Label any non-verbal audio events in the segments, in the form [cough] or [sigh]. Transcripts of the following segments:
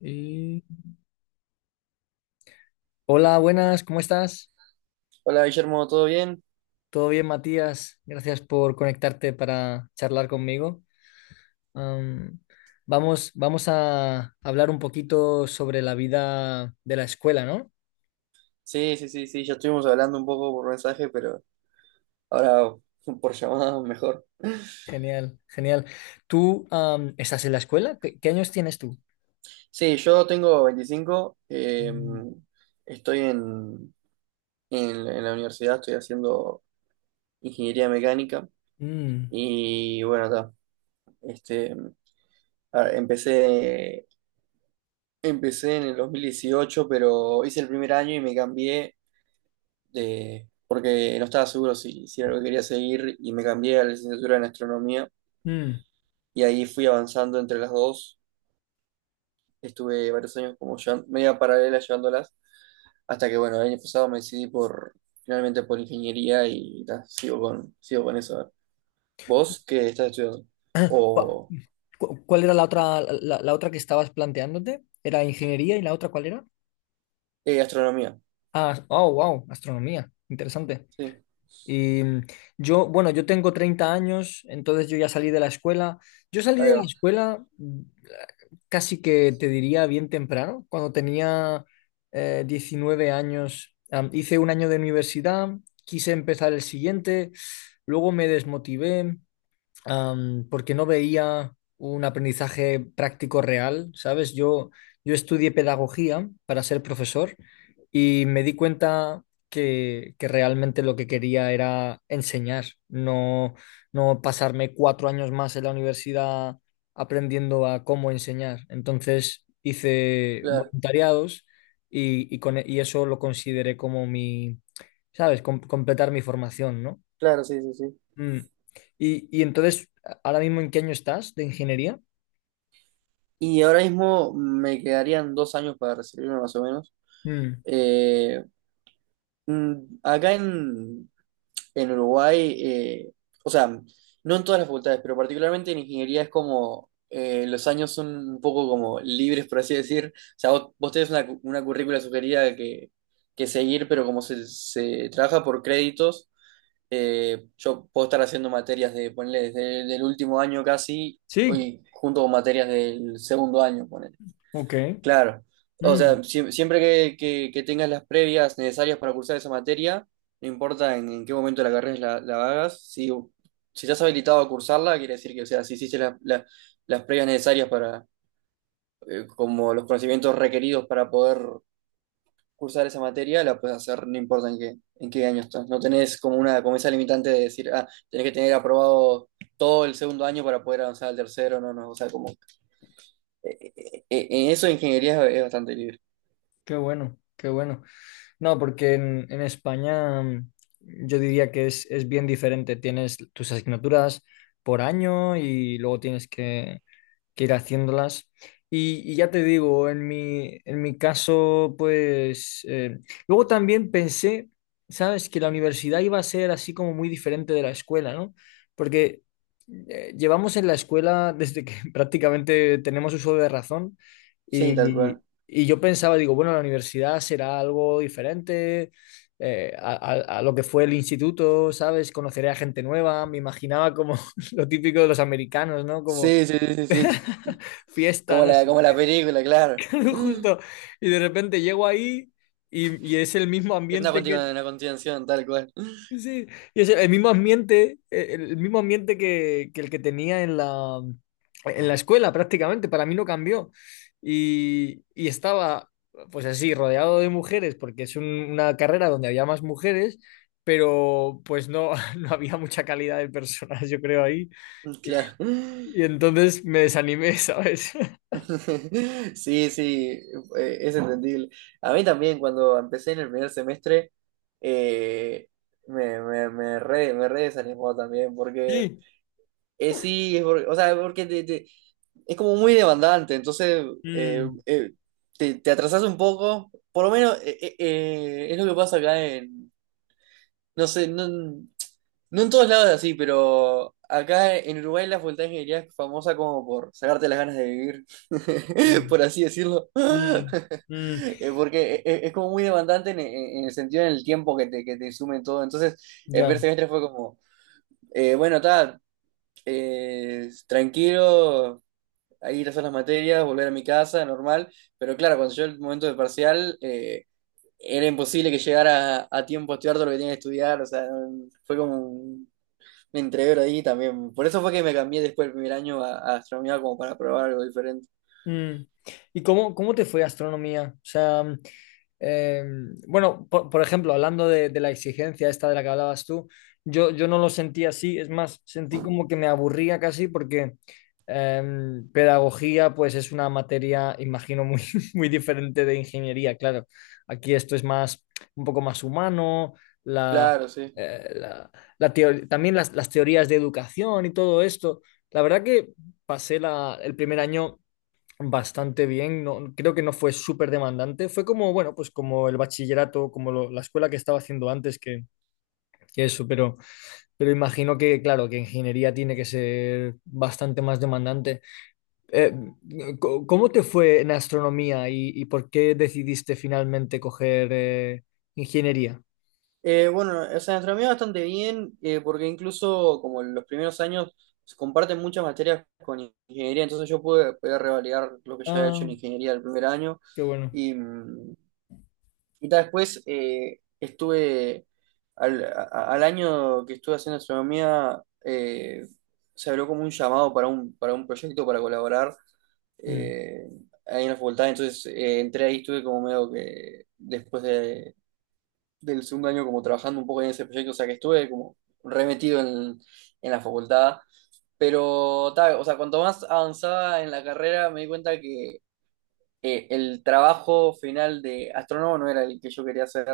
Y- Hola, buenas, ¿cómo estás? Hola Guillermo, ¿todo bien? ¿Todo bien, Matías? Gracias por conectarte para charlar conmigo. Am, vamos a hablar un poquito sobre la vida de la escuela, ¿no? Sí, sí, sí, sí, ya estuvimos hablando un poco por mensaje, pero ahora [laughs] por llamada mejor. Genial, genial. ¿Tú estás en la escuela? ¿Qué años tienes tú? Sí, yo tengo 25, Mm, estoy en la universidad, estoy haciendo ingeniería mecánica mm, y bueno, ta, este, a- empecé, empecé en el 2018, pero hice el primer año y me cambié de, porque no estaba seguro si era lo que quería seguir y me cambié a la licenciatura en astronomía mm. y ahí fui avanzando entre las dos. Estuve varios años media paralela llevándolas, hasta que bueno, el año pasado me decidí por finalmente por ingeniería y ta, sigo con eso. ¿Vos qué estás estudiando? [clears throat] Ah, ¿Cu- O cu- ¿Cuál era la otra, la otra que estabas planteándote? ¿Era ingeniería y la otra cuál era? Astronomía. Ah, oh, wow, astronomía. Interesante. Sí, Y bueno, yo tengo 30 años, entonces yo ya salí de la escuela. Yo salí ahí de la va. escuela casi que te diría bien temprano, cuando tenía 19 años. Hice un año de universidad, quise empezar el siguiente, luego me desmotivé, porque no veía un aprendizaje práctico real, ¿sabes? Yo estudié pedagogía para ser profesor y me di cuenta que realmente lo que quería era enseñar, no, no pasarme cuatro años más en la universidad aprendiendo a cómo enseñar. Entonces hice Claro, voluntariados y eso lo consideré como mi, ¿sabes? Completar mi formación, ¿no? claro, sí, sí, sí. Mm. Y entonces, ¿ahora mismo en qué año estás de ingeniería? Y ahora mismo me quedarían dos años para recibirme más o menos. Mm. Eh, acá en Uruguay, o sea, no en todas las facultades, pero particularmente en ingeniería es como los años son un poco como libres, por así decir. O sea, vos tenés una, una currícula sugerida que seguir, pero como se trabaja por créditos, yo puedo estar haciendo materias de, ponle, desde el último año casi, Sí, hoy junto con materias del segundo año, ponele. ok. Claro, o sea, Mm. siempre que, que tengas las previas necesarias para cursar esa materia, no importa en qué momento de la carrera la hagas, si estás habilitado a cursarla, quiere decir que, o sea, si hiciste las previas necesarias para, como los conocimientos requeridos para poder cursar esa materia, la puedes hacer, no importa en qué año estás. No tenés como una, como esa limitante de decir, ah, tenés que tener aprobado todo el segundo año para poder avanzar al tercero, no, no, o sea, como, en eso ingeniería es bastante libre. Qué bueno, qué bueno. No, porque en España yo diría que es bien diferente. Tienes tus asignaturas por año y luego tienes que ir haciéndolas. Y ya te digo, en mi caso, pues... luego también pensé, ¿sabes? Que la universidad iba a ser así como muy diferente de la escuela, ¿no? Porque llevamos en la escuela desde que [laughs] prácticamente tenemos uso de razón Sí, tal y, cual. y yo pensaba, digo, bueno, la universidad será algo diferente a lo que fue el instituto, ¿sabes? Conoceré a gente nueva, me imaginaba como [laughs] lo típico de los americanos, ¿no? Como Sí, sí, sí, sí, sí. [laughs] fiesta, no sé Como la qué. película, claro. [laughs] Justo. Y de repente llego ahí y es el mismo Es ambiente que. Una continuación, tal cual. Sí, y es el mismo ambiente, el mismo ambiente que el que tenía en la escuela prácticamente, para mí no cambió. Y estaba, pues así, rodeado de mujeres, porque es una carrera donde había más mujeres, pero pues no, [laughs] no había mucha calidad de personas, yo creo, ahí. Mm, claro. Y entonces me desanimé, ¿sabes? [laughs] [laughs] Sí, sí, es entendible. A mí también, cuando empecé en el primer semestre, eh, me re desanimó también, porque Sí. Sí, o sea, porque es como muy demandante, entonces eh, Mm. eh, te, te atrasás un poco, por lo menos es lo que pasa acá en, no sé, no. No en todos lados es así, pero acá en Uruguay la facultad de ingeniería es famosa como por sacarte las ganas de vivir, [laughs] Mm, por así decirlo. [laughs] mm, mm, Porque es como muy demandante en, en el sentido en el tiempo que te insume todo. Entonces, el primer ya. semestre fue como, bueno, tal, tranquilo, ahí ir a hacer las materias, volver a mi casa, normal. Pero claro, cuando llegó el momento del parcial, era imposible que llegara a tiempo a estudiar todo lo que tenía que estudiar. O sea, fue como me entregué ahí también. Por eso fue que me cambié después del primer año a astronomía como para probar algo diferente. Mm. ¿Y cómo, cómo te fue astronomía? O sea, eh, bueno, por ejemplo, hablando de la exigencia esta de la que hablabas tú, yo no lo sentí así, es más, sentí como que me aburría casi porque eh, pedagogía pues es una materia, imagino, muy, [laughs] muy diferente de ingeniería, claro. Aquí esto es más, un poco más humano, la, Claro, sí. eh, la- la teo- también las teorías de educación y todo esto. La verdad que pasé el primer año bastante bien. No, creo que no fue súper demandante. Fue como, bueno, pues como el bachillerato, como la escuela que estaba haciendo antes, que eso, pero imagino que, claro, que ingeniería tiene que ser bastante más demandante. Eh, ¿Cómo te fue en astronomía y por qué decidiste finalmente coger ingeniería? Bueno, o sea, astronomía bastante bien, porque incluso como en los primeros años se comparten muchas materias con ingeniería, entonces yo pude revalidar lo que ya había hecho en Ah, ingeniería el primer año. qué bueno. Y, mm, y ta, después al año que estuve haciendo astronomía, se habló como un llamado para un proyecto para colaborar. Mm, eh, ahí en la facultad, entonces entré ahí, estuve como medio que después de, del segundo año como trabajando un poco en ese proyecto, o sea que estuve como remetido en la facultad, pero ta, o sea, cuanto más avanzaba en la carrera me di cuenta que el trabajo final de astrónomo no era el que yo quería hacer,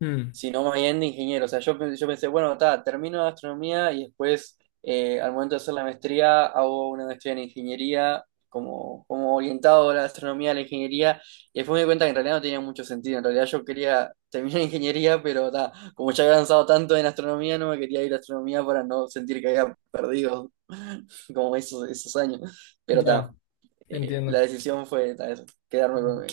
mm, sino más bien de ingeniero. O sea, yo pensé, bueno, ta, termino astronomía y después, al momento de hacer la maestría, hago una maestría en ingeniería, como orientado a la astronomía, a la ingeniería, y después me di cuenta que en realidad no tenía mucho sentido. En realidad yo quería terminar [laughs] ingeniería, pero ta, como ya había avanzado tanto en astronomía, no me quería ir a astronomía para no sentir que había perdido [laughs] como esos, esos años. Pero ya, ta, la entiendo. decisión fue ta, eso, quedarme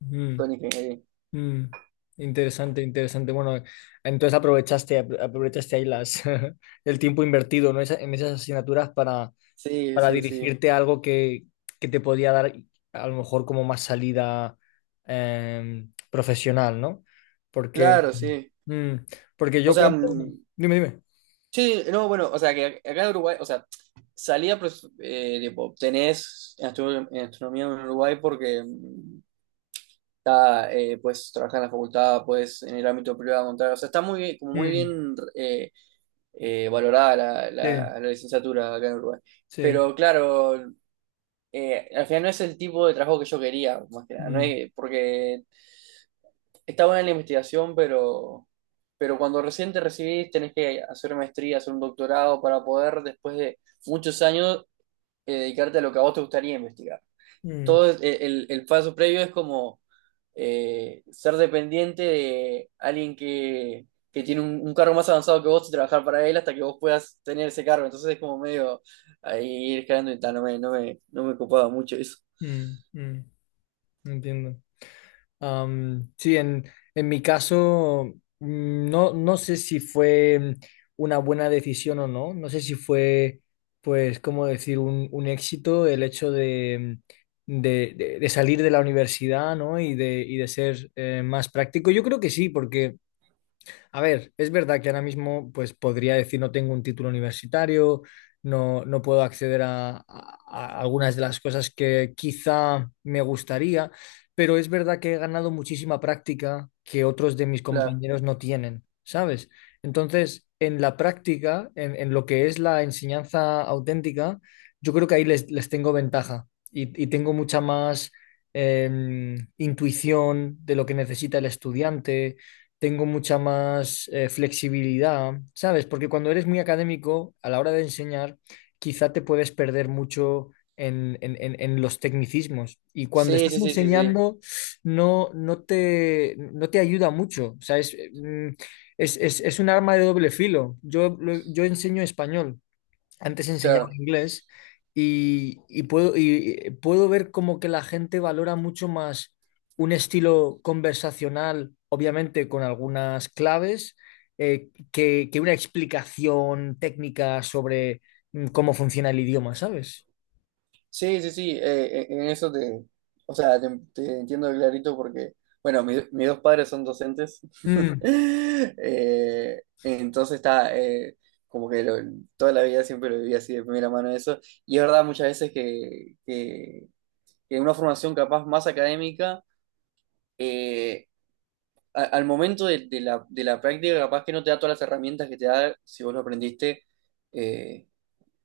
Mm, con ingeniería. mm, interesante, interesante. Bueno, entonces aprovechaste ahí las, [laughs] el tiempo invertido, ¿no? En esas asignaturas Sí, para sí, sí. dirigirte a algo que te podía dar a lo mejor como más salida profesional, ¿no? Porque, Claro, sí. mm, porque O yo sea, cuento... mm, Dime, dime. sí, no, bueno, o sea, que acá en Uruguay, o sea, salía, pues, tipo, tenés en en astronomía en Uruguay porque, mm, ah, pues, trabajar en la facultad, pues, en el ámbito privado, montar, o sea, está muy, como muy Mm, bien valorada la, sí, la- la licenciatura acá en Uruguay. sí. Pero, claro, al final no es el tipo de trabajo que yo quería, más que nada, no Mm, es porque está buena la investigación, pero cuando recién te recibís tenés que hacer maestría, hacer un doctorado para poder después de muchos años dedicarte a lo que a vos te gustaría investigar. mm, Todo el paso previo es como ser dependiente de alguien que tiene un cargo más avanzado que vos y trabajar para él hasta que vos puedas tener ese cargo. Entonces es como medio ahí ir escalando y tal, no me copaba mucho eso. mm, mm, entiendo. Sí, en mi caso, no, no sé si fue una buena decisión o no, no sé si fue, pues, cómo decir, un éxito el hecho de salir de la universidad, ¿no? Y de ser más práctico. Yo creo que sí, porque a ver, es verdad que ahora mismo pues podría decir no tengo un título universitario, no, no puedo acceder a algunas de las cosas que quizá me gustaría, pero es verdad que he ganado muchísima práctica que otros de mis Claro. compañeros no tienen, ¿sabes? Entonces, en la práctica, en lo que es la enseñanza auténtica, yo creo que ahí les tengo ventaja y tengo mucha más intuición de lo que necesita el estudiante tengo mucha más flexibilidad, ¿sabes? Porque cuando eres muy académico, a la hora de enseñar, quizá te puedes perder mucho en los tecnicismos. Y cuando Sí, estás sí, sí, sí, sí. enseñando, no, no te ayuda mucho. O sea, es, es un arma de doble filo. Yo enseño español. Antes enseñaba Claro. inglés y, y puedo ver como que la gente valora mucho más un estilo conversacional, obviamente con algunas claves, que una explicación técnica sobre cómo funciona el idioma, ¿sabes? Sí, sí, sí, en eso te, o sea, te, te entiendo clarito porque, bueno, mis dos padres son docentes, Mm, [laughs] entonces está, como que lo- toda la vida siempre lo viví así de primera mano eso, y es verdad muchas veces que una formación capaz más académica, eh, al momento de la práctica capaz que no te da todas las herramientas que te da si vos lo aprendiste, eh,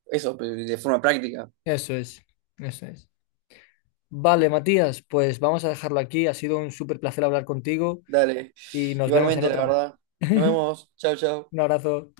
eso, de forma práctica. eso es, eso es. Vale, Matías, pues vamos a dejarlo aquí. Ha sido un súper placer hablar contigo Dale. y nos vemos en Igualmente, la otra. verdad. Nos [laughs] vemos. Chao, chao. Un abrazo.